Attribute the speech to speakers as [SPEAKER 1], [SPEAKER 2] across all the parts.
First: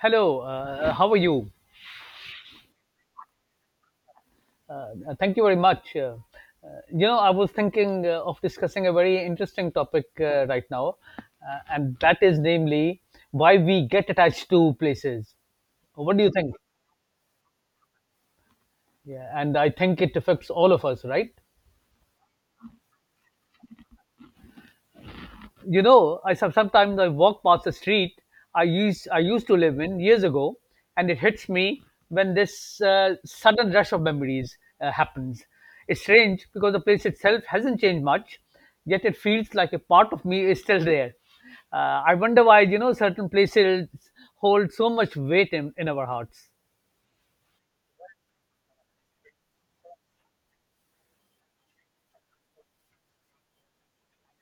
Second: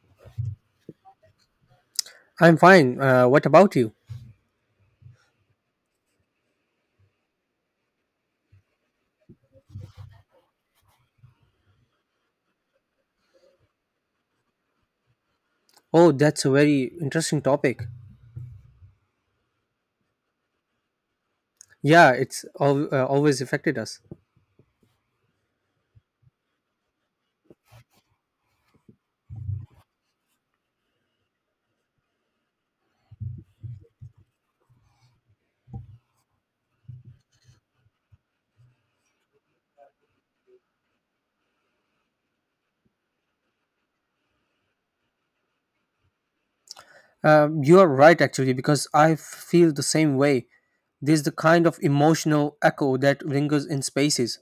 [SPEAKER 1] Hello, how are you?
[SPEAKER 2] I'm fine. What about you?
[SPEAKER 1] Thank you very much. I was thinking of discussing a very interesting topic right now, and that is namely why we get attached to places.
[SPEAKER 2] Oh,
[SPEAKER 1] What do you
[SPEAKER 2] that's a
[SPEAKER 1] think?
[SPEAKER 2] very interesting topic.
[SPEAKER 1] Yeah, and I think it affects all of us, right?
[SPEAKER 2] Yeah, it's always affected us.
[SPEAKER 1] Sometimes I walk past the street I used to live in years ago, and it hits me when this sudden rush of memories happens. It's strange because the place itself hasn't changed much, yet it feels like a part of me is still there. I wonder why certain places hold so much weight in our hearts.
[SPEAKER 2] You are right, actually, because I feel the same way. There's the kind of emotional echo that lingers in spaces,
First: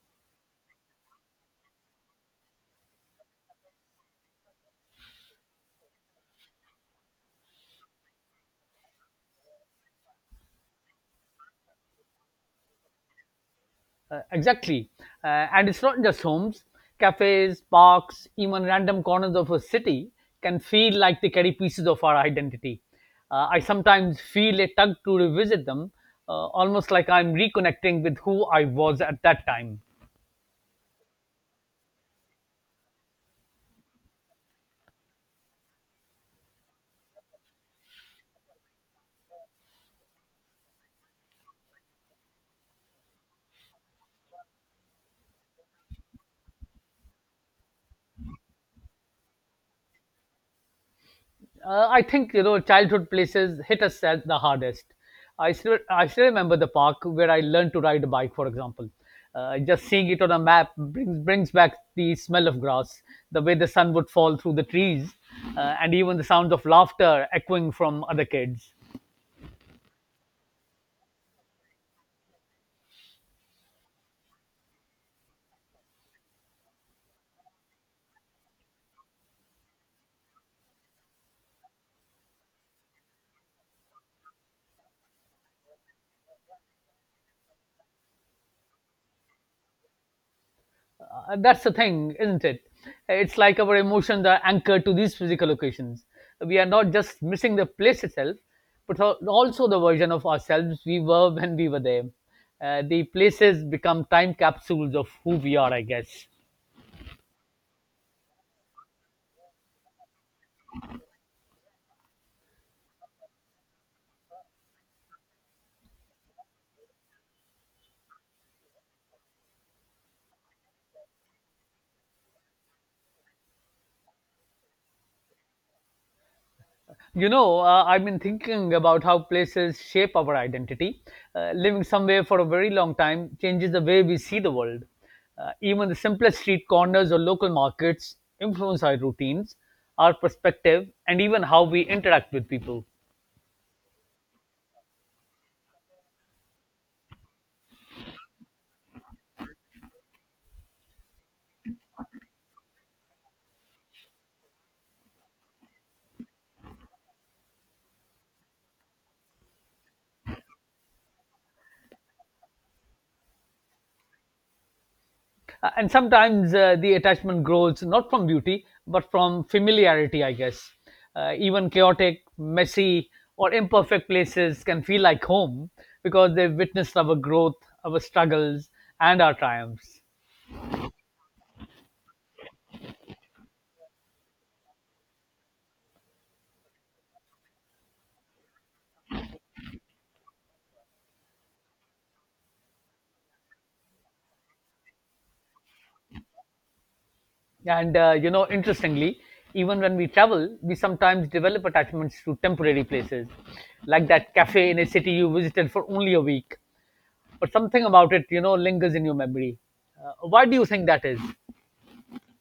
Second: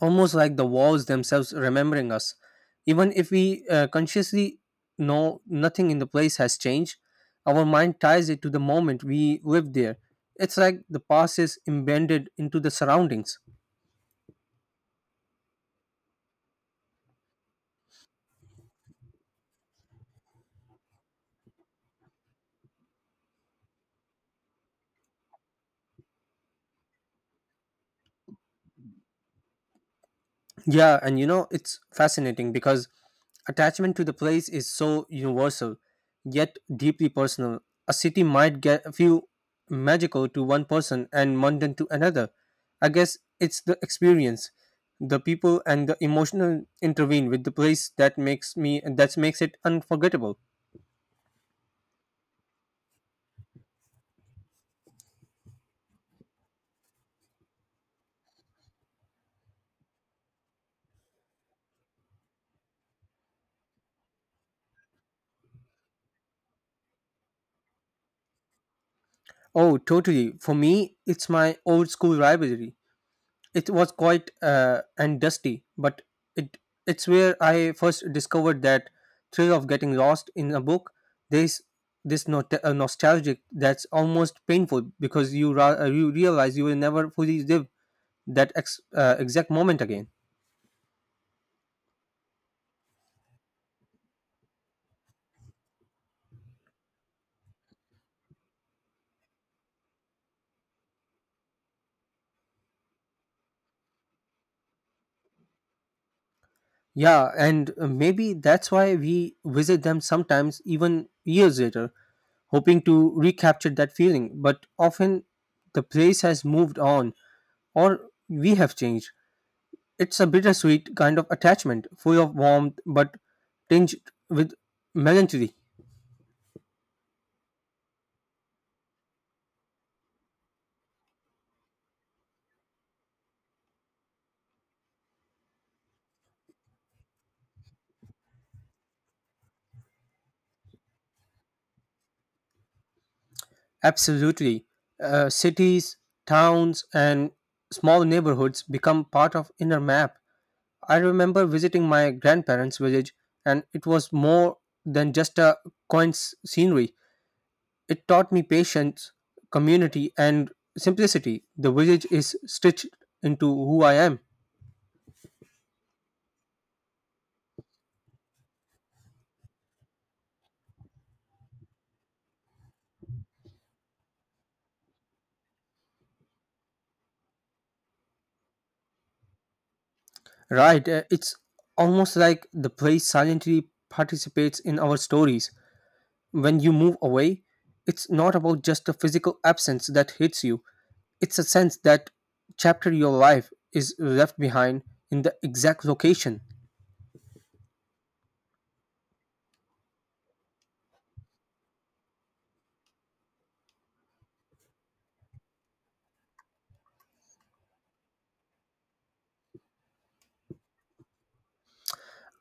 [SPEAKER 2] almost like the walls themselves remembering us. Even if we consciously know nothing in the place has changed, our mind ties it to the moment we lived there. It's like the past is embedded into the surroundings.
[SPEAKER 1] Exactly. And it's not just homes, cafes, parks, even random corners of a city can feel like they carry pieces of our identity. I sometimes feel a tug to revisit them, almost like I'm reconnecting with who I was at that time.
[SPEAKER 2] Yeah, and you know, it's fascinating because attachment to the place is so universal, yet deeply personal. A city might get feel magical to one person and mundane to another. I guess it's the experience, the people, and the emotional intervene with the place that makes me that makes it unforgettable.
[SPEAKER 1] I think childhood places hit us as the hardest. I still remember the park where I learned to ride a bike, for example. Just seeing it on a map brings back the smell of grass, the way the sun would fall through the trees, and even the sounds of laughter echoing from other kids.
[SPEAKER 2] Oh, totally. For me, it's my old school rivalry. It was quite and dusty, but it it's where I first discovered that thrill of getting lost in a book. There's this nostalgic that's almost painful because you realize you will never fully live that exact moment again.
[SPEAKER 1] That's the thing, isn't it? It's like our emotions are anchored to these physical locations. We are not just missing the place itself, but also the version of ourselves we were when we were there. The places become time capsules of who we are, I guess.
[SPEAKER 2] Yeah, and maybe that's why we visit them sometimes, even years later, hoping to recapture that feeling. But often the place has moved on, or we have changed. It's a bittersweet kind of attachment, full of warmth but tinged with melancholy.
[SPEAKER 1] You know, I've been thinking about how places shape our identity. Living somewhere for a very long time changes the way we see the world. Even the simplest street corners or local markets influence our routines, our perspective, and even how we interact with people.
[SPEAKER 2] Absolutely. Cities, towns, and small neighborhoods become part of inner map. I remember visiting my grandparents' village, and it was more than just a scenery. It taught me patience, community, and simplicity. The village is stitched into who I am.
[SPEAKER 1] And sometimes the attachment grows not from beauty but from familiarity, I guess. Even chaotic, messy, or imperfect places can feel like home because they've witnessed our growth, our struggles, and our triumphs.
[SPEAKER 2] Right, it's almost like the place silently participates in our stories. When you move away, it's not about just a physical absence that hits you, it's a sense that chapter your life is left behind in the exact location.
[SPEAKER 1] And interestingly, even when we travel, we sometimes develop attachments to temporary places, like that cafe in a city you visited for only a week, but something about it lingers in your memory. Why do you think that is?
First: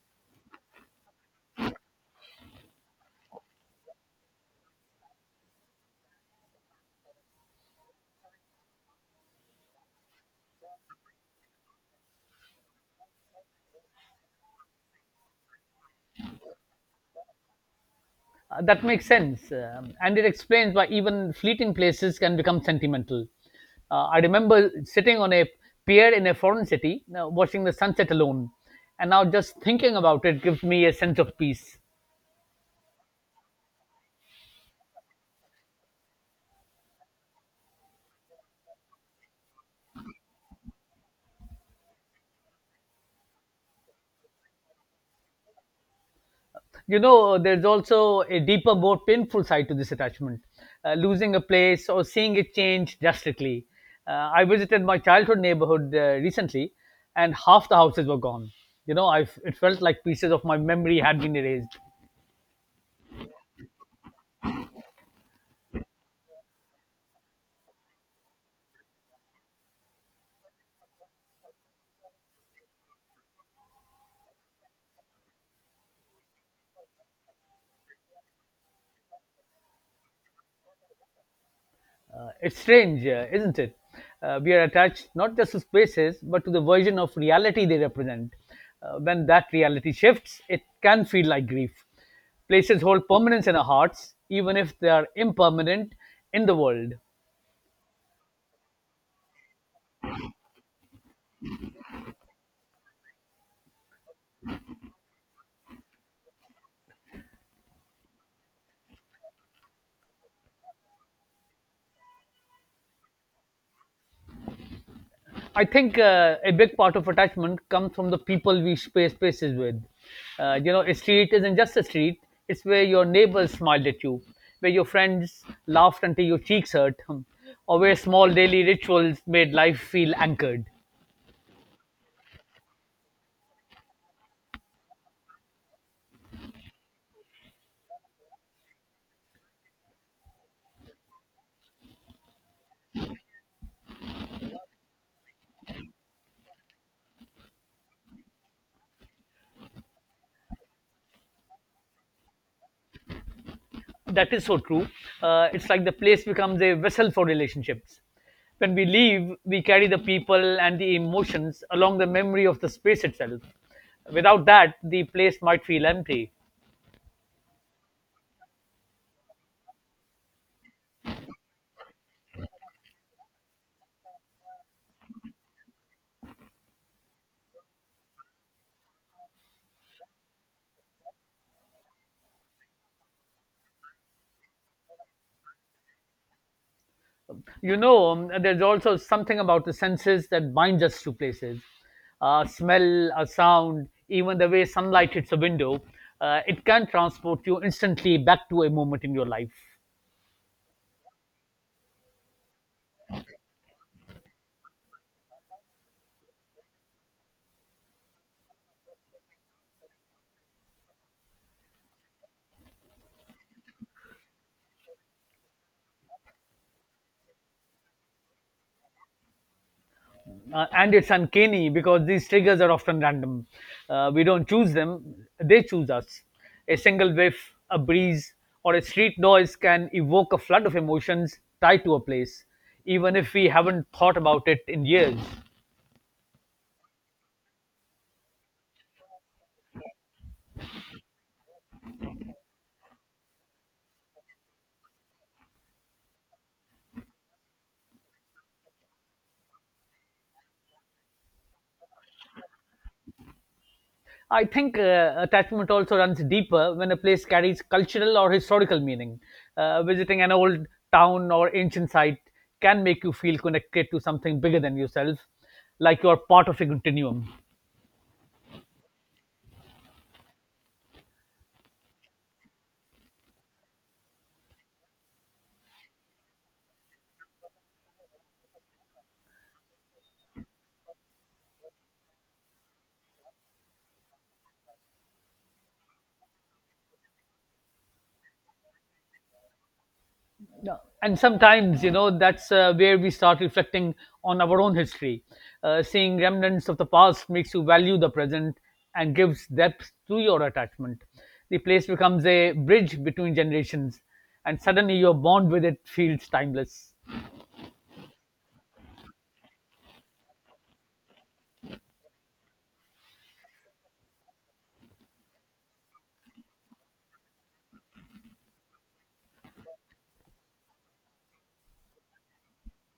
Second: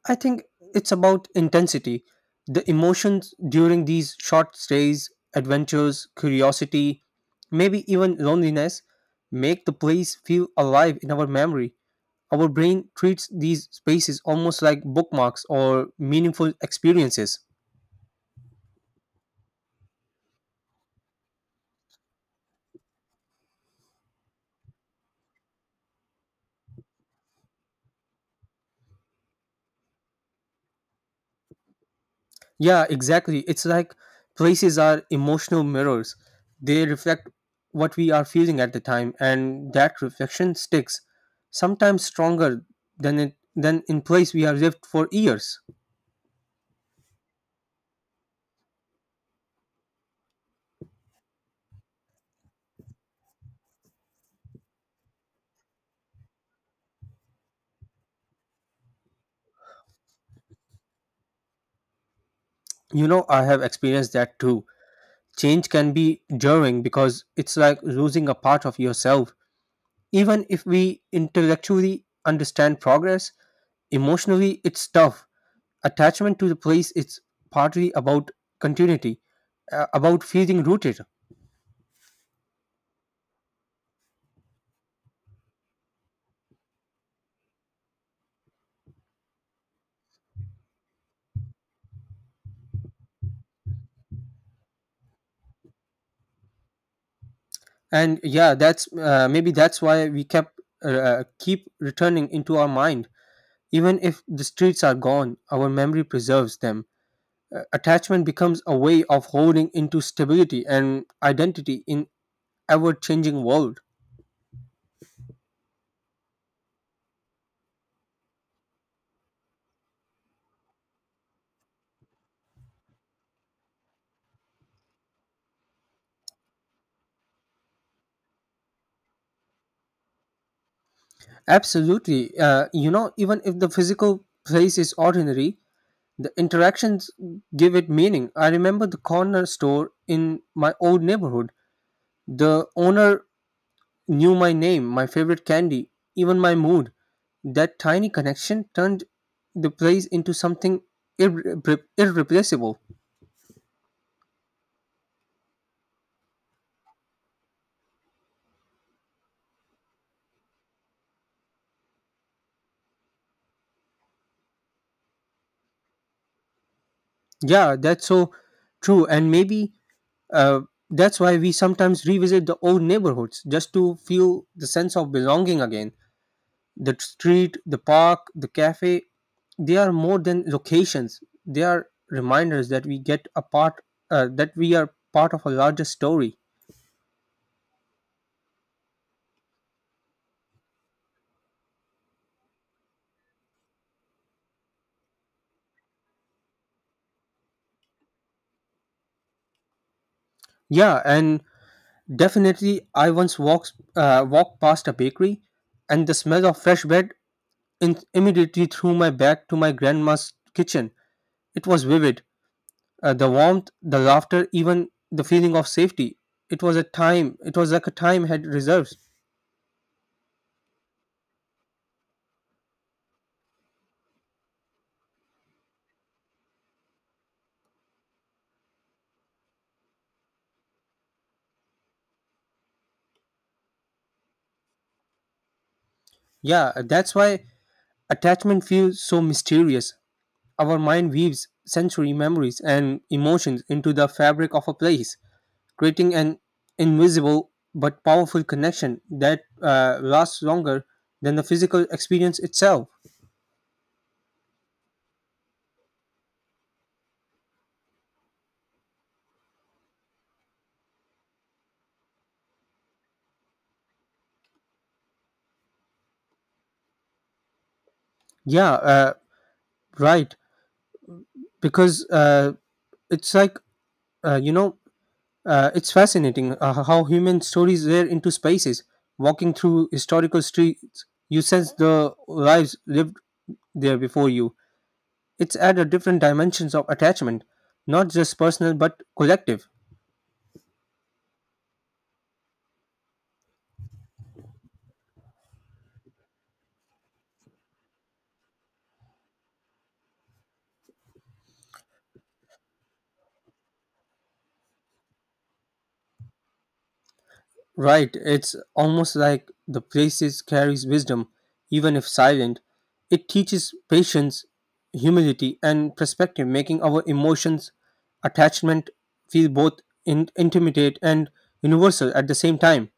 [SPEAKER 2] I think it's about intensity. The emotions during these short stays, adventures, curiosity, maybe even loneliness, make the place feel alive in our memory. Our brain treats these spaces almost like bookmarks or meaningful experiences.
[SPEAKER 1] That makes sense. And it explains why even fleeting places can become sentimental. I remember sitting on a pier in a foreign city, watching the sunset alone. And now just thinking about it gives me a sense of peace.
[SPEAKER 2] Yeah, exactly. It's like places are emotional mirrors. They reflect what we are feeling at the time, and that reflection sticks, sometimes stronger than in place we have lived for years.
[SPEAKER 1] You know, there's also a deeper, more painful side to this attachment, losing a place or seeing it change drastically. I visited my childhood neighborhood recently, and half the houses were gone. I it felt like pieces of my memory had been erased.
[SPEAKER 2] You know, I have experienced that too. Change can be jarring because it's like losing a part of yourself. Even if we intellectually understand progress, emotionally it's tough attachment to the place it's partly about continuity, about feeling rooted.
[SPEAKER 1] It's strange, isn't it? We are attached not just to spaces, but to the version of reality they represent. When that reality shifts, it can feel like grief. Places hold permanence in our hearts, even if they are impermanent in the world.
[SPEAKER 2] And yeah, that's maybe that's why we kept keep returning into our mind even if the streets are gone our memory preserves them. Attachment becomes a way of holding into stability and identity in ever changing world.
[SPEAKER 1] I think a big part of attachment comes from the people we share spaces with. You know, a street isn't just a street, it's where your neighbors smiled at you, where your friends laughed until your cheeks hurt, or where small daily rituals made life feel anchored.
[SPEAKER 2] Absolutely. You know, even if the physical place is ordinary, the interactions give it meaning. I remember the corner store in my old neighborhood. The owner knew my name, my favorite candy, even my mood. That tiny connection turned the place into something irreplaceable.
[SPEAKER 1] That is so true. It's like the place becomes a vessel for relationships. When we leave, we carry the people and the emotions along the memory of the space itself. Without that, the place might feel empty.
[SPEAKER 2] Yeah, that's so true. And maybe uh, that's why we sometimes revisit the old neighborhoods just to feel the sense of belonging again. The street, the park, the cafe, they are more than locations. They are reminders that we get a part, that we are part of a larger story.
[SPEAKER 1] You know, there's also something about the senses that binds us to places. A smell, a sound, even the way sunlight hits a window, it can transport you instantly back to a moment in your life.
[SPEAKER 2] Yeah, and definitely, I once walked past a bakery, and the smell of fresh bread immediately threw my back to my grandma's kitchen. It was vivid. The warmth, the laughter, even the feeling of safety. It was like a time had reserves.
[SPEAKER 1] And it's uncanny because these triggers are often random. We don't choose them, they choose us. A single whiff, a breeze, or a street noise can evoke a flood of emotions tied to a place, even if we haven't thought about it in years.
[SPEAKER 2] Yeah, that's why attachment feels so mysterious. Our mind weaves sensory memories and emotions into the fabric of a place, creating an invisible but powerful connection that lasts longer than the physical experience itself.
[SPEAKER 1] I think attachment also runs deeper when a place carries cultural or historical meaning. Visiting an old town or ancient site can make you feel connected to something bigger than yourself, like you're part of a continuum.
[SPEAKER 2] Yeah, right. Because uh, it's like, you know, it's fascinating how human stories wear into spaces. Walking through historical streets, you sense the lives lived there before you. It's added different dimensions of attachment, not just personal but collective.
[SPEAKER 1] Yeah. And sometimes, you know, that's where we start reflecting on our own history. Seeing remnants of the past makes you value the present and gives depth to your attachment. The place becomes a bridge between generations, and suddenly your bond with it feels timeless.
[SPEAKER 2] Right, it's almost like the places carries wisdom, even if silent. It teaches patience, humility, and perspective, making our emotions, attachment feel both intimate and universal at the same time.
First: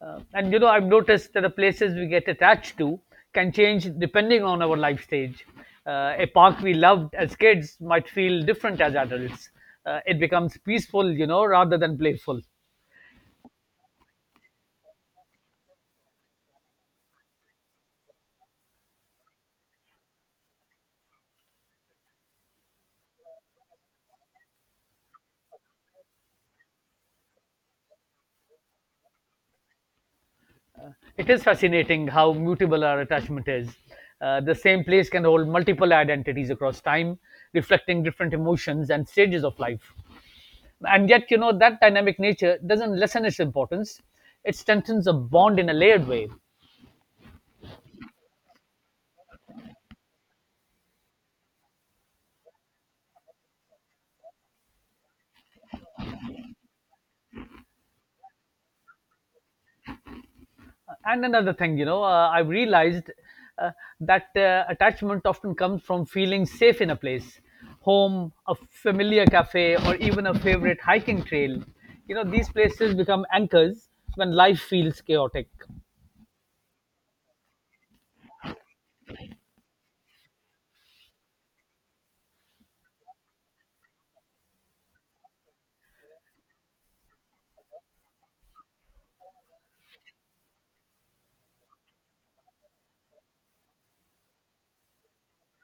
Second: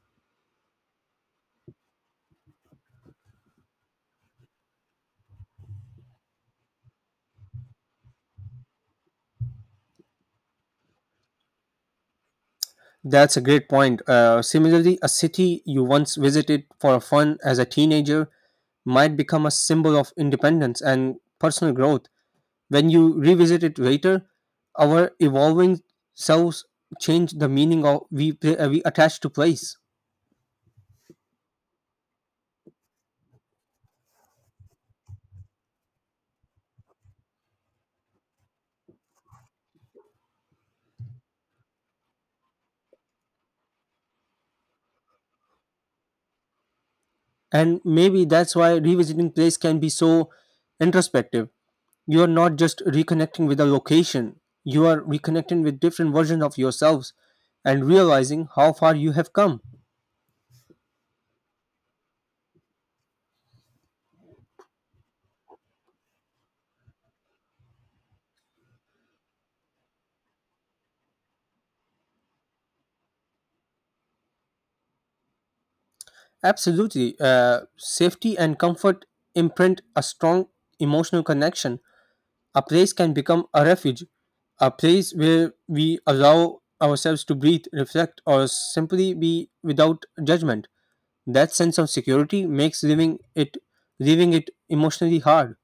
[SPEAKER 1] And you know, I've noticed that the places we get attached to can change depending on our life stage. A park we loved as kids might feel different as adults. It becomes peaceful, you know, rather than playful.
[SPEAKER 2] That's a great point. Similarly, a city you once visited for fun as a teenager might become a symbol of independence and personal growth. When you revisit it later, our evolving selves change the meaning of we attach to place.
[SPEAKER 1] It is fascinating how mutable our attachment is. The same place can hold multiple identities across time, reflecting different emotions and stages of life. And yet, you know, that dynamic nature doesn't lessen its importance. It strengthens a bond in a layered way.
[SPEAKER 2] And maybe that's why revisiting place can be so introspective. You are not just reconnecting with a location, you are reconnecting with different versions of yourselves and realizing how far you have come.
[SPEAKER 1] And another thing, you know, I've realized uh, that attachment often comes from feeling safe in a place. Home, a familiar cafe, or even a favorite hiking trail, you know, these places become anchors when life feels chaotic.
[SPEAKER 2] Absolutely. Safety and comfort imprint a strong emotional connection. A place can become a refuge, a place where we allow ourselves to breathe, reflect, or simply be without judgment. That sense of security makes living it leaving it emotionally hard.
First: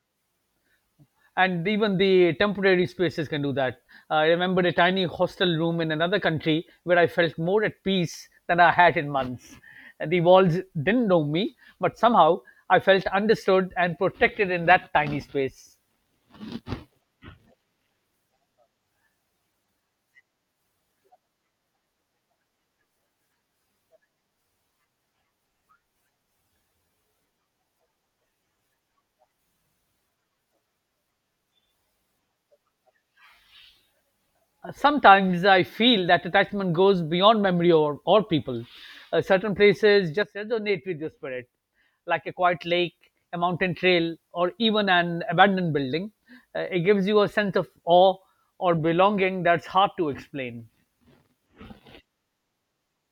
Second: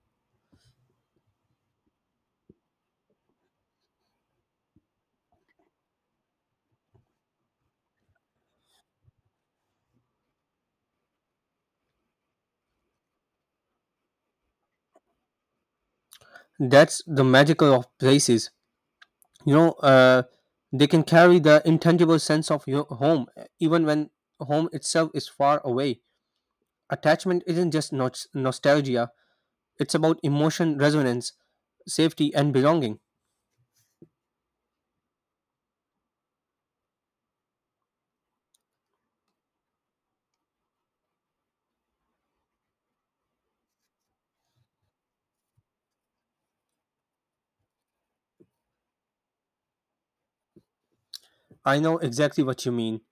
[SPEAKER 1] And even the temporary spaces can do that. I remember a tiny hostel room in another country where I felt more at peace than I had in months. And the walls didn't know me, but somehow I felt understood and protected in that tiny space.
[SPEAKER 2] That's the magical of places. You know, they can carry the intangible sense of your home, even when home itself is far away. Attachment isn't just nostalgia; it's about emotion resonance, safety, and belonging.
[SPEAKER 1] Sometimes I feel that attachment goes beyond memory or people. Certain places just resonate with your spirit, like a quiet lake, a mountain trail, or even an abandoned building. It gives you a sense of awe or belonging that's hard to explain.
[SPEAKER 2] I know exactly what you mean.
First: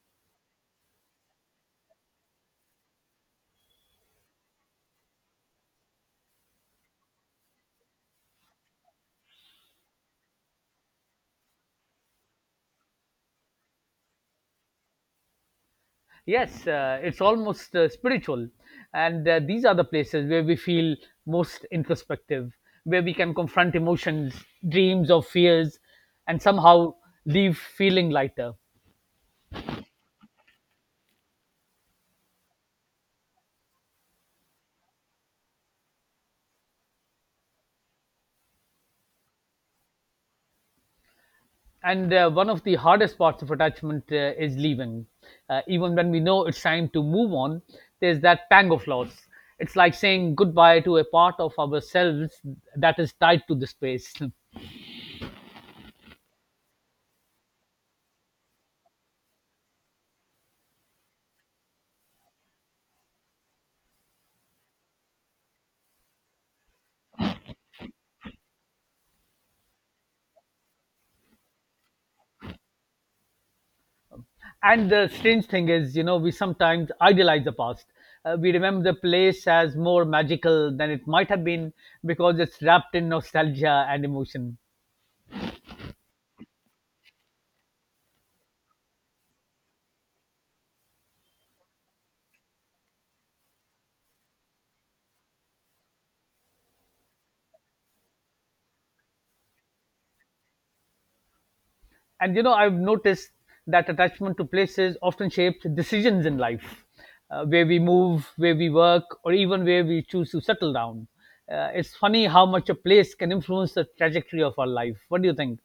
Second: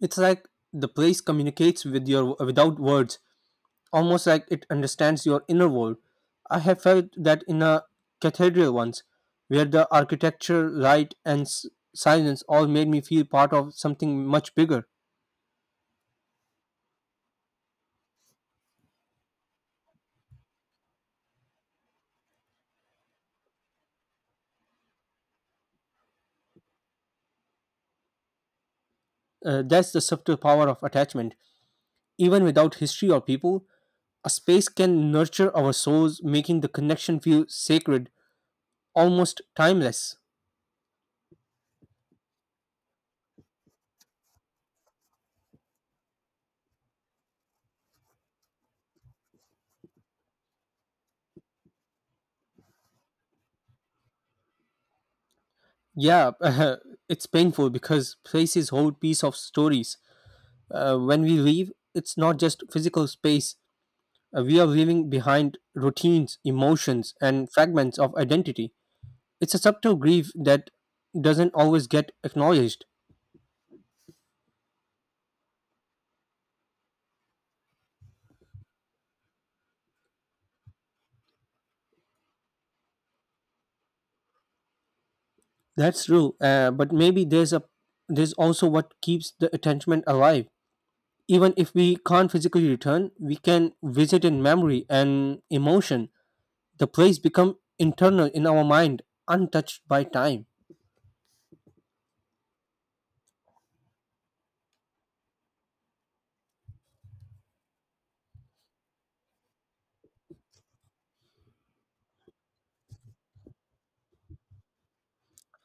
[SPEAKER 2] It's like the place communicates with your without words, almost like it understands your inner world. I have felt that in a cathedral once, where the architecture, light, and silence all made me feel part of something much bigger.
[SPEAKER 1] Yes, it's almost spiritual. And these are the places where we feel most introspective, where we can confront emotions, dreams, or fears, and somehow leave feeling lighter.
[SPEAKER 2] That's the subtle power of attachment. Even without history or people, a space can nurture our souls, making the connection feel sacred, almost timeless.
[SPEAKER 1] And one of the hardest parts of attachment is leaving. Even when we know it's time to move on, there's that pang of loss. It's like saying goodbye to a part of ourselves that is tied to the space.
[SPEAKER 2] Yeah, it's painful because places hold piece of stories. When we leave, it's not just physical space. We are leaving behind routines, emotions, and fragments of identity. It's a subtle grief that doesn't always get acknowledged.
[SPEAKER 1] And the strange thing is, you know, we sometimes idealize the past. We remember the place as more magical than it might have been because it's wrapped in nostalgia and emotion.
[SPEAKER 2] That's true, but maybe there's also what keeps the attachment alive. Even if we can't physically return, we can visit in memory and emotion. The place become internal in our mind, untouched by time.
[SPEAKER 1] And you know, I've noticed that attachment to places often shapes decisions in life, where we move, where we work, or even where we choose to settle down. It's funny how much a place can influence the trajectory of our life. What do you think?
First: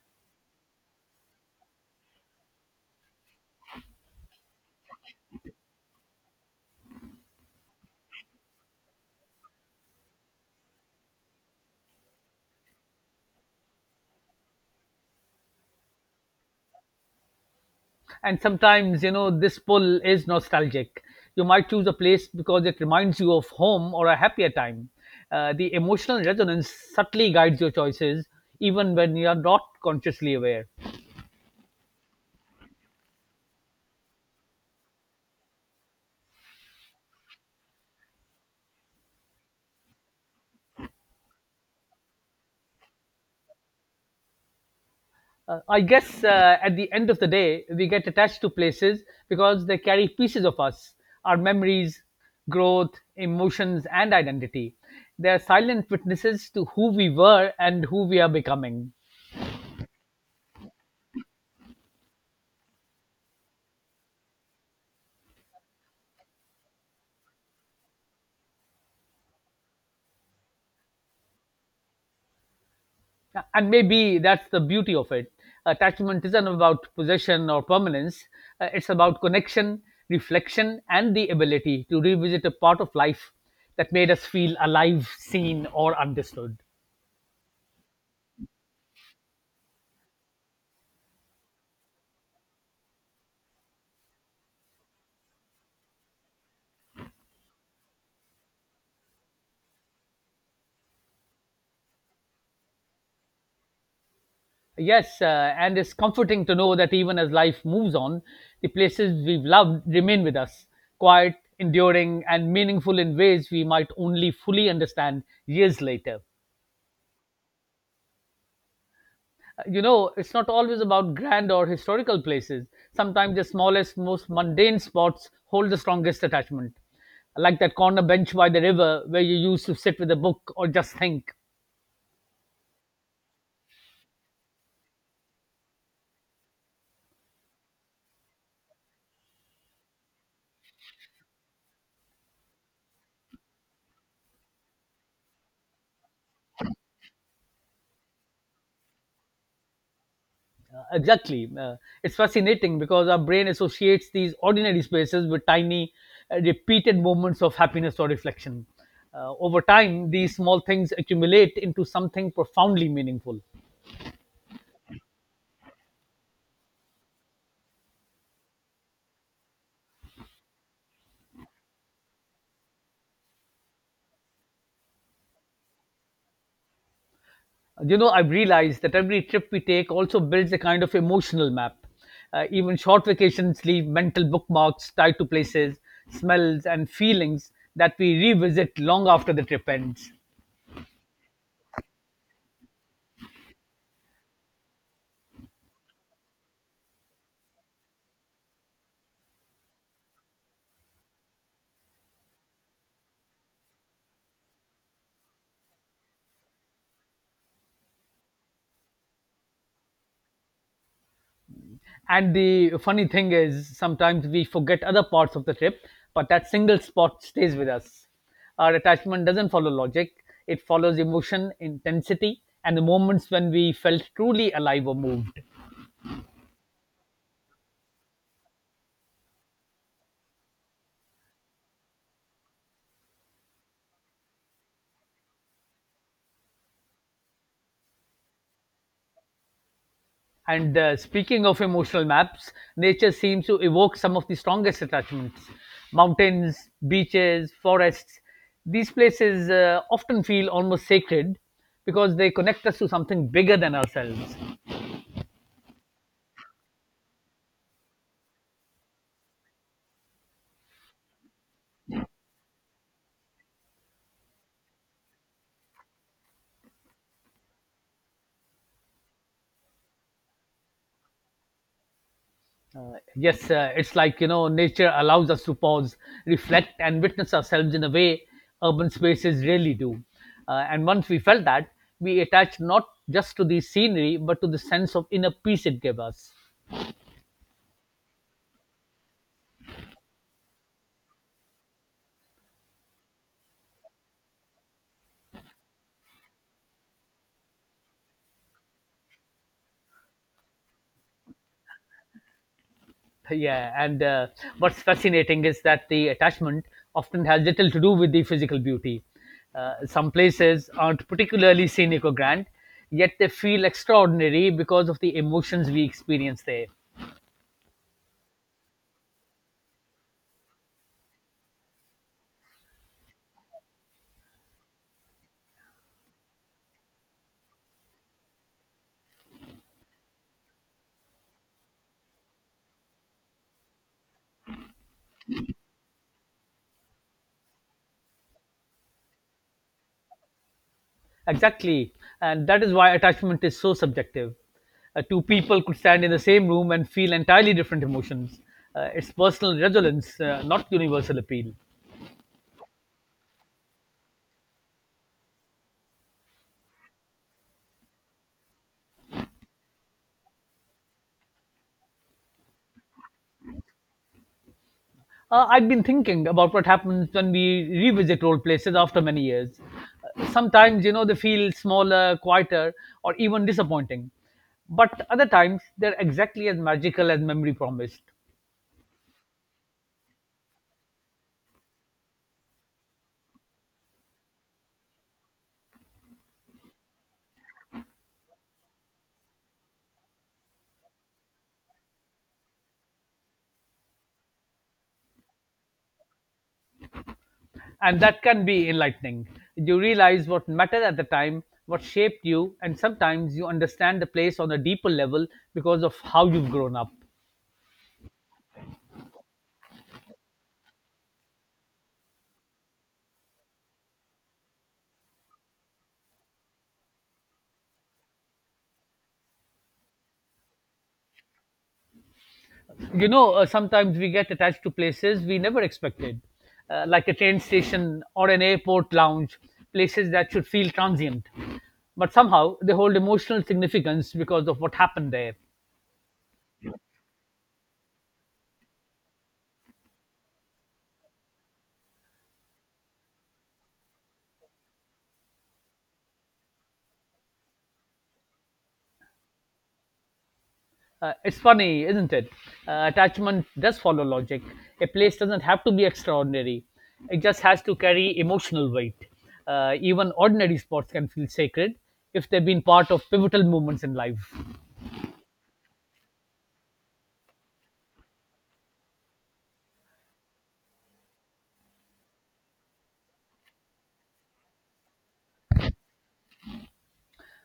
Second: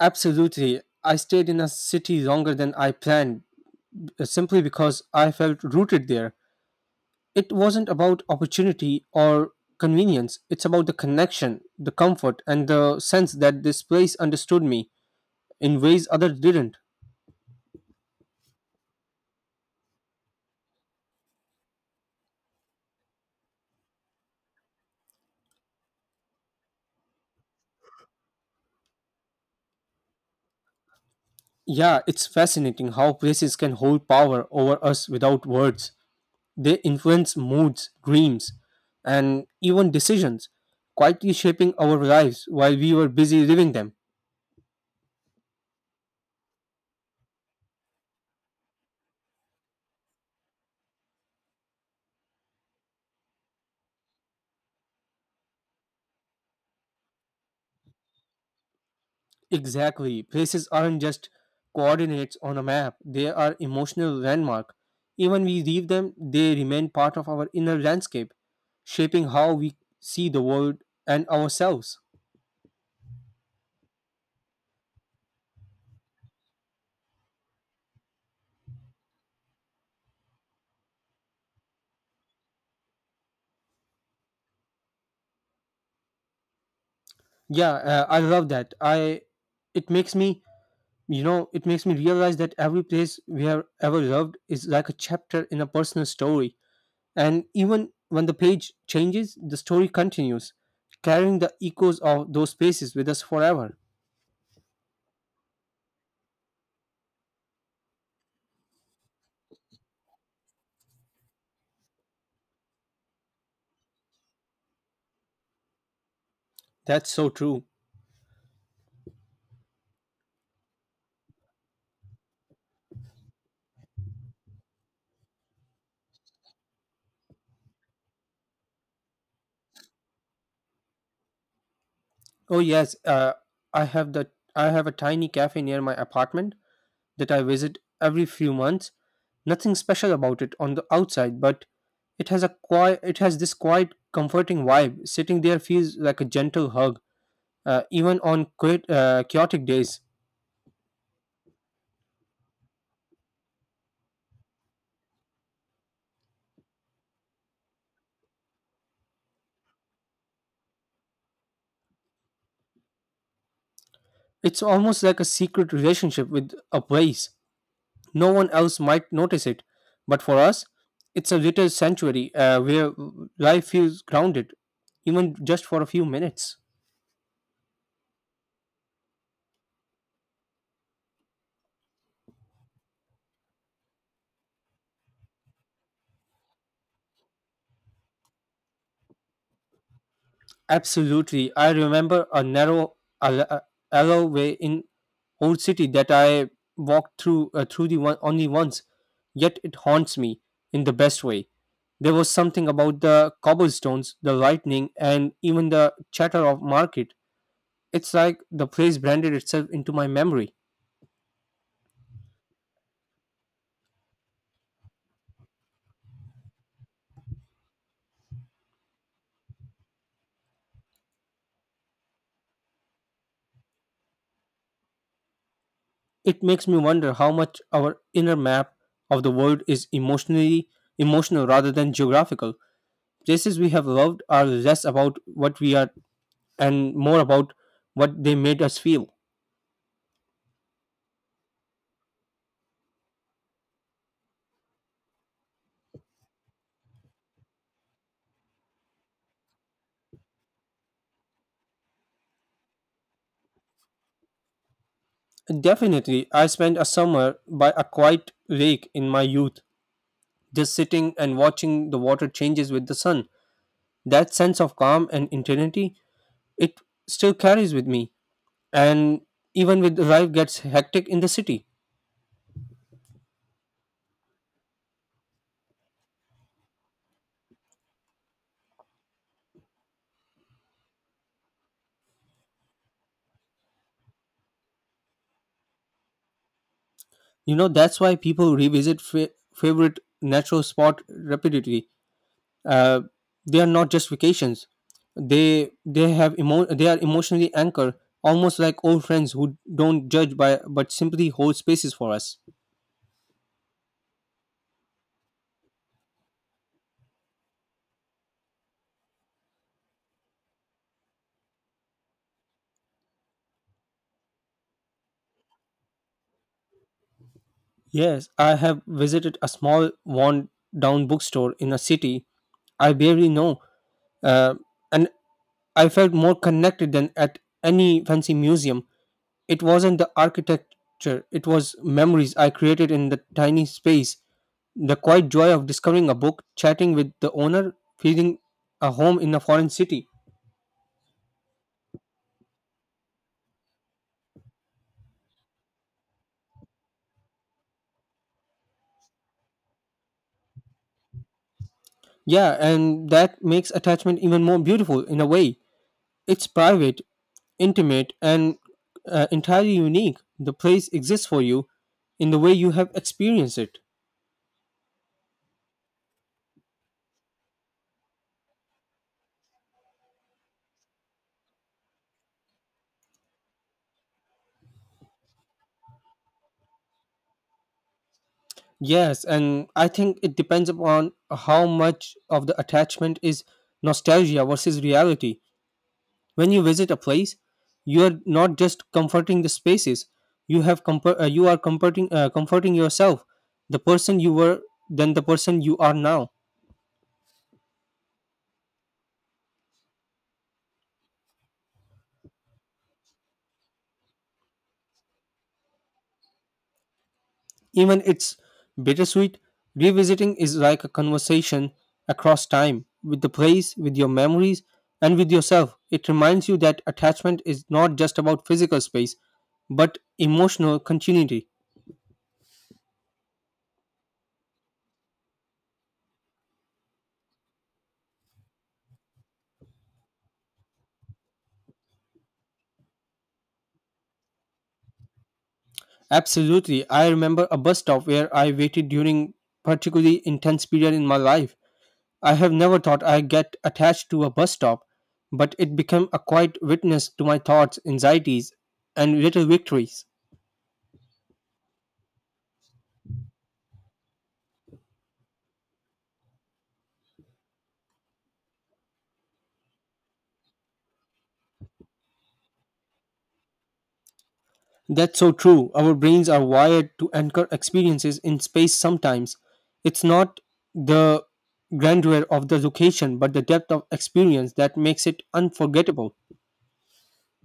[SPEAKER 2] Absolutely. I stayed in a city longer than I planned, simply because I felt rooted there. It wasn't about opportunity or convenience, it's about the connection, the comfort, and the sense that this place understood me in ways others didn't.
[SPEAKER 1] And sometimes, you know, this pull is nostalgic. You might choose a place because it reminds you of home or a happier time. The emotional resonance subtly guides your choices, even when you are not consciously aware.
[SPEAKER 2] Yeah, it's fascinating how places can hold power over us without words. They influence moods, dreams, and even decisions, quietly shaping our lives while we were busy living them.
[SPEAKER 1] I guess at the end of the day, we get attached to places because they carry pieces of us, our memories, growth, emotions, and identity. They are silent witnesses to who we were and who we are becoming.
[SPEAKER 2] Exactly. Places aren't just coordinates on a map, they are emotional landmark. Even we leave them, they remain part of our inner landscape, shaping how we see the world and ourselves.
[SPEAKER 1] And maybe that's the beauty of it. Attachment isn't about possession or permanence. It's about connection, reflection, and the ability to revisit a part of life that made us feel alive, seen, or understood.
[SPEAKER 2] Yeah, I love that. I It makes me, you know, it makes me realize that every place we have ever loved is like a chapter in a personal story. And even when the page changes, the story continues, carrying the echoes of those spaces with us forever.
[SPEAKER 1] Yes, and it's comforting to know that even as life moves on, the places we've loved remain with us, quiet, enduring, and meaningful in ways we might only fully understand years later.
[SPEAKER 2] That's so true.
[SPEAKER 1] You know, it's not always about grand or historical places. Sometimes the smallest, most mundane spots hold the strongest attachment, like that corner bench by the river where you used to sit with a book or just think.
[SPEAKER 2] Oh yes, I have the I have a tiny cafe near my apartment that I visit every few months. Nothing special about it on the outside, but it has this quiet comforting vibe. Sitting there feels like a gentle hug, even on quite, chaotic days.
[SPEAKER 1] Exactly. It's fascinating because our brain associates these ordinary spaces with tiny, repeated moments of happiness or reflection. Over time, these small things accumulate into something profoundly meaningful.
[SPEAKER 2] It's almost like a secret relationship with a place. No one else might notice it, but for us, it's a little sanctuary where life feels grounded, even just for a few minutes.
[SPEAKER 1] You know, I've realized that every trip we take also builds a kind of emotional map. Even short vacations leave mental bookmarks tied to places, smells, and feelings that we revisit long after the trip ends.
[SPEAKER 2] Absolutely. I remember a narrow al- uh, alleyway in Old City that I walked through through the one only once, yet it haunts me in the best way. There was something about the cobblestones, the lightning, and even the chatter of market. It's like the place branded itself into my memory.
[SPEAKER 1] And the funny thing is, sometimes we forget other parts of the trip, but that single spot stays with us. Our attachment doesn't follow logic, it follows emotion, intensity, and the moments when we felt truly alive or moved.
[SPEAKER 2] It makes me wonder how much our inner map of the world is emotional rather than geographical. Places we have loved are less about what we are and more about what they made us feel.
[SPEAKER 1] And speaking of emotional maps, nature seems to evoke some of the strongest attachments. Mountains, beaches, forests, these places often feel almost sacred because they connect us to something bigger than ourselves.
[SPEAKER 2] Definitely, I spent a summer by a quiet lake in my youth, just sitting and watching the water changes with the sun. That sense of calm and intensity, it still carries with me. And even with life gets hectic in the city.
[SPEAKER 1] Yes, it's like, you know, nature allows us to pause, reflect, and witness ourselves in a way urban spaces really do. And once we felt that, we attached not just to the scenery, but to the sense of inner peace it gave us.
[SPEAKER 2] You know, that's why people revisit favorite natural spot repeatedly, uh, they are not just vacations, they have they are emotionally anchored, almost like old friends who don't judge by but simply hold spaces for us.
[SPEAKER 1] Yeah, and what's fascinating is that the attachment often has little to do with the physical beauty. Some places aren't particularly scenic or grand, yet they feel extraordinary because of the emotions we experience there.
[SPEAKER 2] Yes, I have visited a small worn down bookstore in a city I barely know, uh, and I felt more connected than at any fancy museum. It wasn't the architecture, it was memories I created in the tiny space. The quiet joy of discovering a book, chatting with the owner, feeling a home in a foreign city.
[SPEAKER 1] Exactly. And that is why attachment is so subjective. Two people could stand in the same room and feel entirely different emotions. It's personal resonance, not universal appeal.
[SPEAKER 2] Yeah, and that makes attachment even more beautiful in a way. It's private, intimate, and entirely unique. The place exists for you in the way you have experienced it.
[SPEAKER 1] I've been thinking about what happens when we revisit role places after many years. Sometimes, you know, they feel smaller, quieter, or even disappointing. But other times, they're exactly as magical as memory promised.
[SPEAKER 2] Yes, and I think it depends upon how much of the attachment is nostalgia versus reality. When you visit a place, you are not just comforting the spaces. You have comfort, you are comforting comforting yourself, the person you were then the person you are now.
[SPEAKER 1] And that can be enlightening. You realize what mattered at the time, what shaped you, and sometimes you understand the place on a deeper level because of how you've grown up.
[SPEAKER 2] Even it's bittersweet. Revisiting is like a conversation across time with the place, with your memories, and with yourself. It reminds you that attachment is not just about physical space, but emotional continuity.
[SPEAKER 1] You know, sometimes we get attached to places we never expected, like a train station or an airport lounge, places that should feel transient. But somehow they hold emotional significance because of what happened there.
[SPEAKER 2] Absolutely. I remember a bus stop where I waited during particularly intense period in my life. I have never thought I'd get attached to a bus stop, but it became a quiet witness to my thoughts, anxieties, and little victories.
[SPEAKER 1] It's funny, isn't it? Attachment does follow logic. A place doesn't have to be extraordinary, it just has to carry emotional weight. Even ordinary spots can feel sacred if they've been part of pivotal moments in life.
[SPEAKER 2] That's so true. Our brains are wired to anchor experiences in space sometimes. It's not the grandeur of the location, but the depth of experience that makes it unforgettable.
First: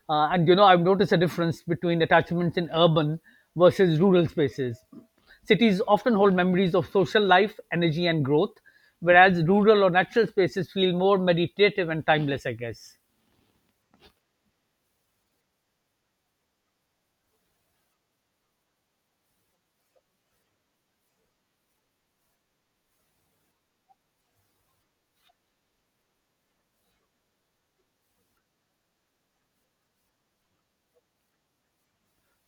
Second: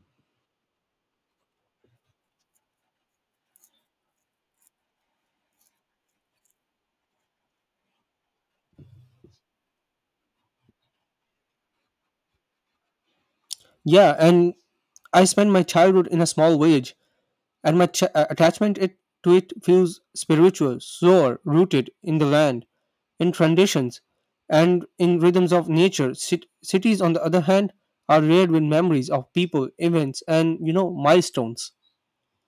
[SPEAKER 1] And you know, I've noticed a difference between attachments in urban versus rural spaces. Cities often hold memories of social life, energy, and growth, whereas rural or natural spaces feel more meditative and timeless, I guess.
[SPEAKER 2] Yeah, and I spent my childhood in a small village and my attachment to it feels spiritual, sore, rooted in the land, in traditions, and in rhythms of nature. Cities, on the other hand, are layered with memories of people, events, and you know milestones.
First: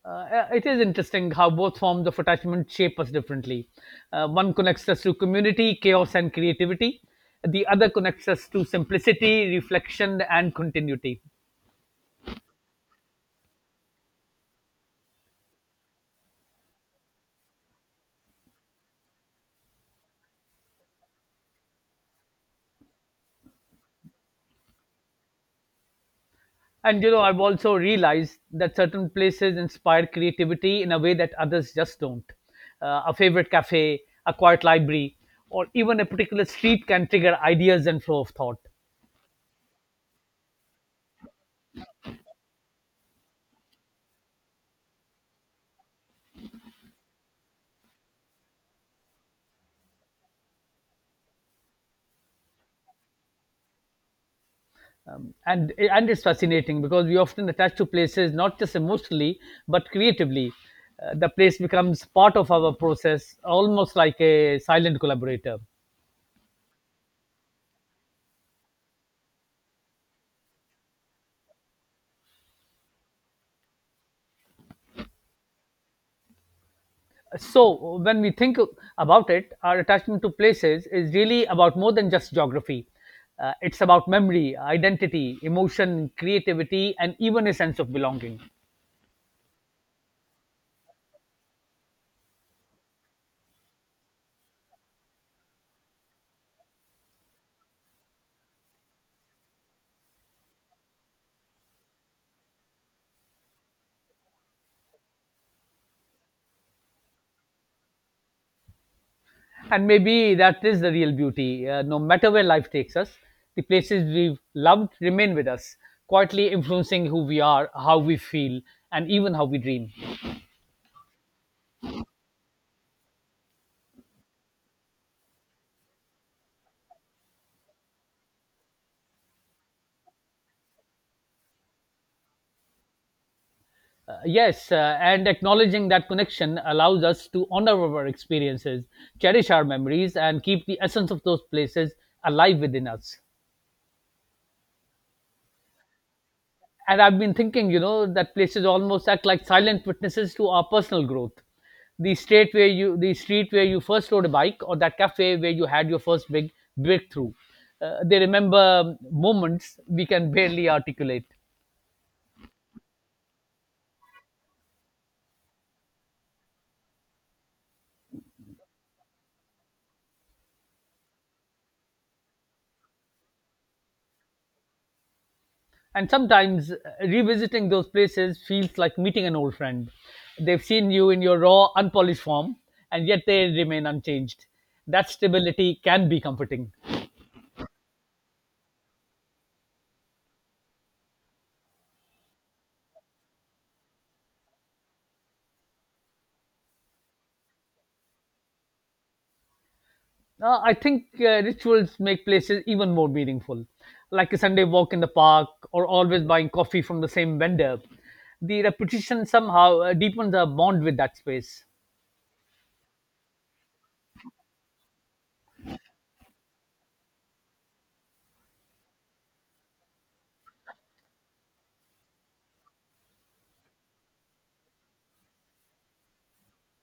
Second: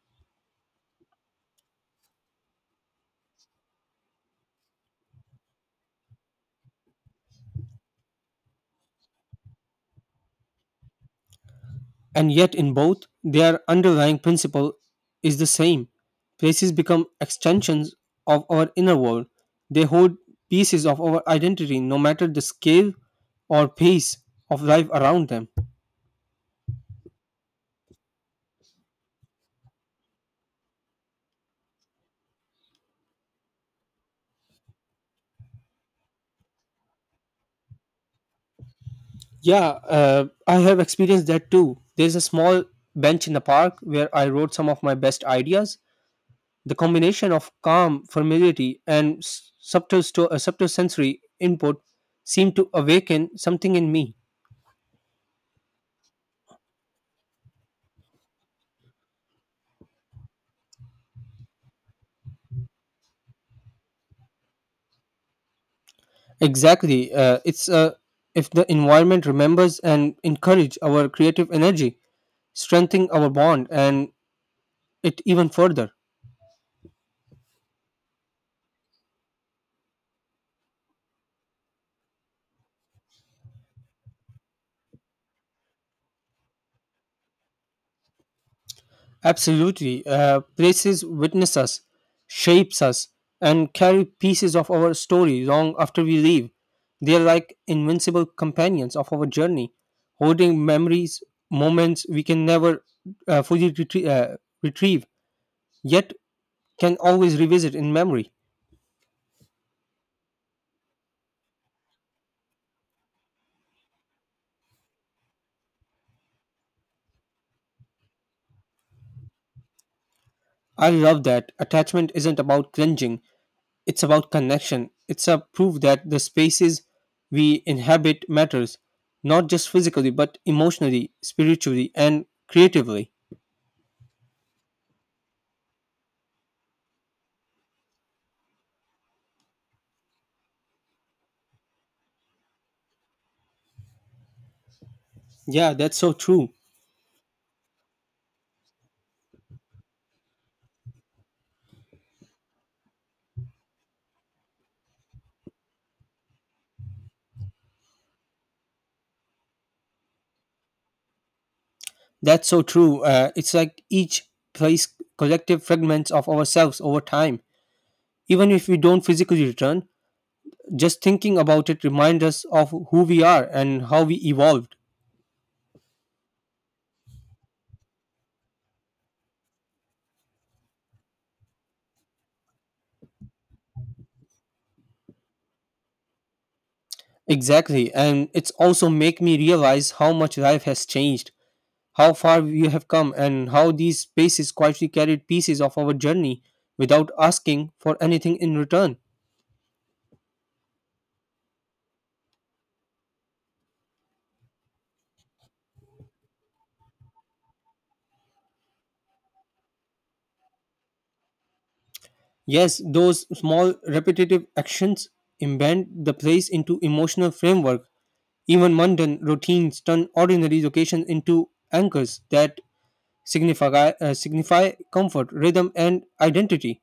[SPEAKER 1] It is interesting how both forms of attachment shape us differently. One connects us to community, chaos, and creativity. The other connects us to simplicity, reflection, and continuity.
[SPEAKER 2] And yet, in both, their underlying principle is the same. Places become extensions of our inner world. They hold pieces of our identity, no matter the scale or pace of life around them.
[SPEAKER 1] And you know, I've also realized that certain places inspire creativity in a way that others just don't. A favorite cafe, a quiet library, or even a particular street can trigger ideas and flow of thought.
[SPEAKER 2] Yeah, I have experienced that too. There's a small bench in the park where I wrote some of my best ideas. The combination of calm, familiarity, and subtle, subtle sensory input seemed to awaken something in me.
[SPEAKER 1] And it's fascinating because we often attach to places not just emotionally but creatively. The place becomes part of our process, almost like a silent collaborator.
[SPEAKER 2] Exactly. It's if the environment remembers and encourage our creative energy, strengthening our bond, and it even further.
[SPEAKER 1] So when we think about it, our attachment to places is really about more than just geography. It's about memory, identity, emotion, creativity, and even a sense of belonging.
[SPEAKER 2] Absolutely. Places witness us, shapes us, and carry pieces of our story long after we leave. They are like invincible companions of our journey, holding memories, moments we can never fully retrieve, yet can always revisit in memory.
[SPEAKER 1] And maybe that is the real beauty. No matter where life takes us, the places we've loved remain with us, quietly influencing who we are, how we feel, and even how we dream.
[SPEAKER 2] I love that. Attachment isn't about cringing. It's about connection. It's a proof that the spaces we inhabit matters, not just physically, but emotionally, spiritually, and creatively.
[SPEAKER 1] Yes, and acknowledging that connection allows us to honor our experiences, cherish our memories, and keep the essence of those places alive within us.
[SPEAKER 2] Yeah, that's so true.
[SPEAKER 1] And I've been thinking, you know, that places almost act like silent witnesses to our personal growth. The street where you first rode a bike, or that cafe where you had your first big breakthrough, they remember moments we can barely articulate.
[SPEAKER 2] That's so true. It's like each place collective fragments of ourselves over time. Even if we don't physically return, just thinking about it reminds us of who we are and how we evolved.
[SPEAKER 1] And sometimes revisiting those places feels like meeting an old friend. They've seen you in your raw, unpolished form, and yet they remain unchanged. That stability can be comforting.
[SPEAKER 2] Exactly, and it's also make me realize how much life has changed, how far we have come and how these spaces quietly carried pieces of our journey without asking for anything in return.
[SPEAKER 1] I think rituals make places even more meaningful, like a Sunday walk in the park or always buying coffee from the same vendor. The repetition somehow deepens our bond with that space.
[SPEAKER 2] Yes, those small repetitive actions embed the place into emotional framework. Even mundane routines turn ordinary locations into anchors that signify comfort, rhythm, and identity.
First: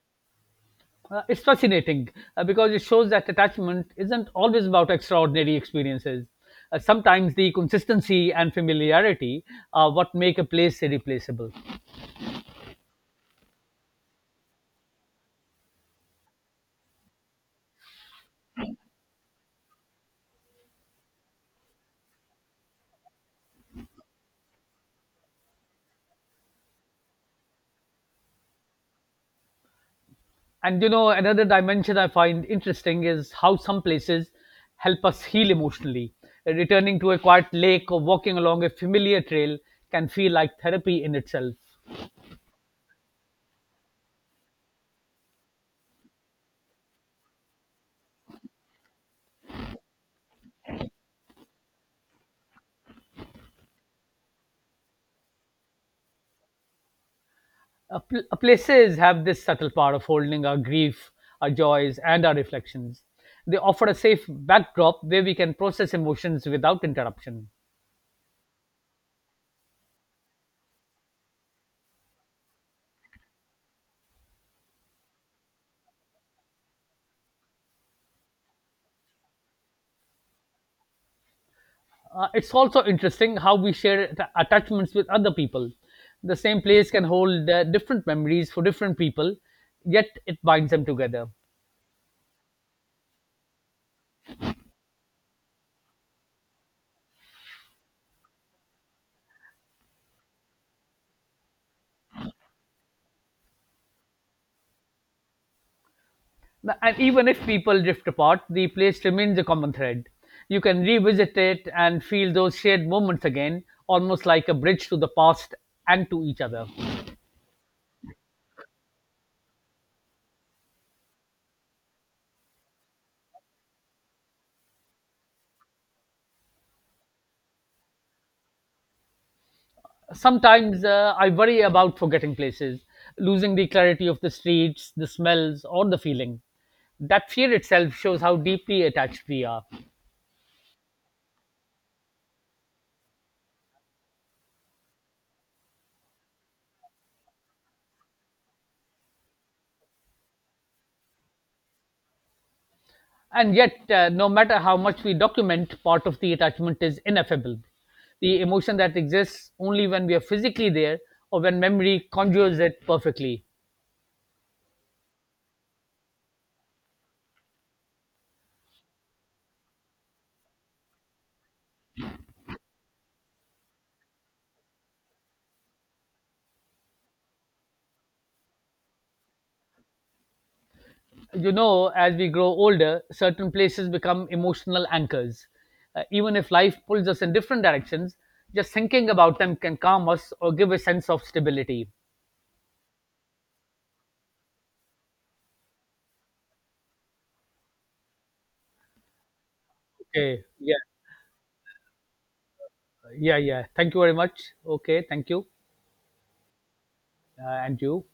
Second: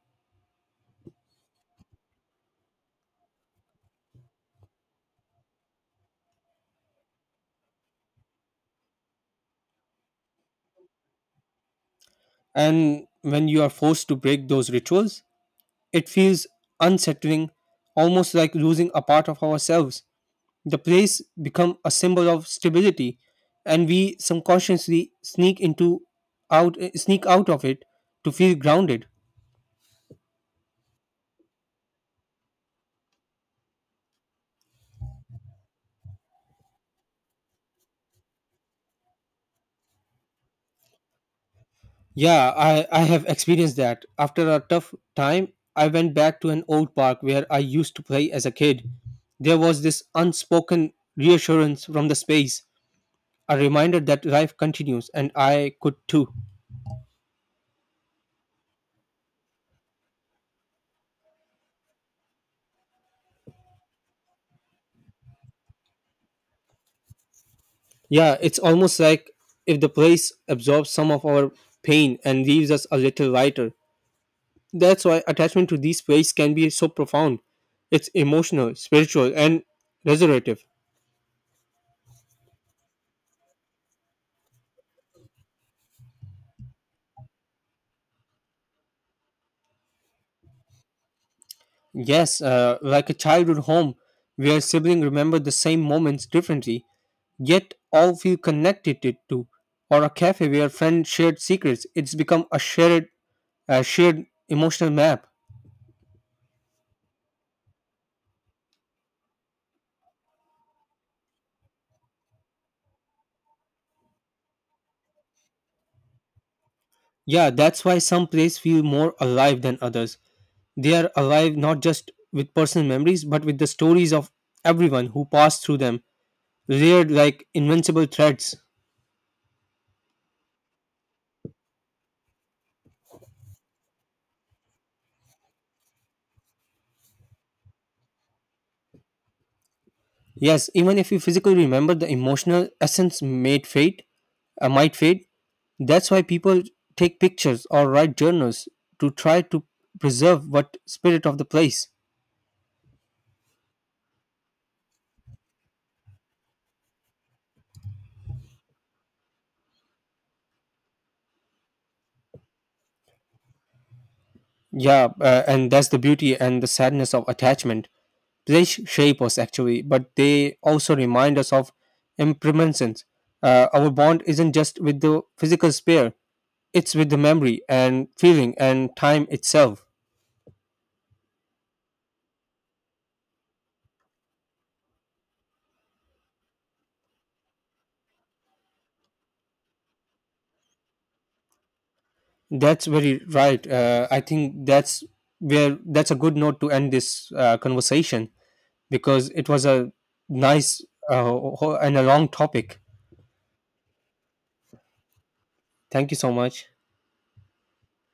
[SPEAKER 1] It's fascinating because it shows that attachment isn't always about extraordinary experiences. Sometimes the consistency and familiarity are what make a place irreplaceable.
[SPEAKER 2] And when you are forced to break those rituals, it feels unsettling, almost like losing a part of ourselves. The place become a symbol of stability, and we subconsciously sneak out of it to feel grounded.
[SPEAKER 1] And you know, another dimension I find interesting is how some places help us heal emotionally. Returning to a quiet lake or walking along a familiar trail can feel like therapy in itself.
[SPEAKER 2] Yeah, I have experienced that. After a tough time, I went back to an old park where I used to play as a kid. There was this unspoken reassurance from the space, a reminder that life continues and I could too.
[SPEAKER 1] Places have this subtle power of holding our grief, our joys, and our reflections. They offer a safe backdrop where we can process emotions without interruption.
[SPEAKER 2] Yeah, it's almost like if the place absorbs some of our pain and leaves us a little lighter. That's why attachment to these places can be so profound. It's emotional, spiritual, and resurrective.
[SPEAKER 1] It's also interesting how we share attachments with other people. The same place can hold different memories for different people, yet it binds them together.
[SPEAKER 2] Yes, like a childhood home where siblings remember the same moments differently, yet all feel connected to, or a cafe where friends shared secrets. It's become a shared emotional map.
[SPEAKER 1] And even if people drift apart, the place remains a common thread. You can revisit it and feel those shared moments again, almost like a bridge to the past and to each other.
[SPEAKER 2] Yeah, that's why some places feel more alive than others. They are alive not just with personal memories, but with the stories of everyone who passed through them reared like invincible threats.
[SPEAKER 1] Sometimes I worry about forgetting places, losing the clarity of the streets, the smells, or the feeling that fear itself shows how deeply attached we are.
[SPEAKER 2] Yes, even if we physically remember, the emotional essence might fade. That's why people take pictures or write journals to try to preserve what spirit of the place.
[SPEAKER 1] And yet, no matter how much we document, part of the attachment is ineffable. The emotion that exists only when we are physically there or when memory conjures it perfectly.
[SPEAKER 2] Yeah, and that's the beauty and the sadness of attachment. They shape us actually, but they also remind us of impermanence. Our bond isn't just with the physical sphere; it's with the memory and feeling and time itself.
[SPEAKER 1] You know, as we grow older, certain places become emotional anchors. Even if life pulls us in different directions, just thinking about them can calm us or give a sense of stability.
[SPEAKER 2] That's very right. I think that's where that's a good note to end this conversation because it was a
[SPEAKER 1] Okay. Yeah.
[SPEAKER 2] nice uh, ho- and a long topic.
[SPEAKER 1] Yeah. Yeah. Thank you very much. Okay. Thank you.
[SPEAKER 2] Thank you so much.
[SPEAKER 1] And you.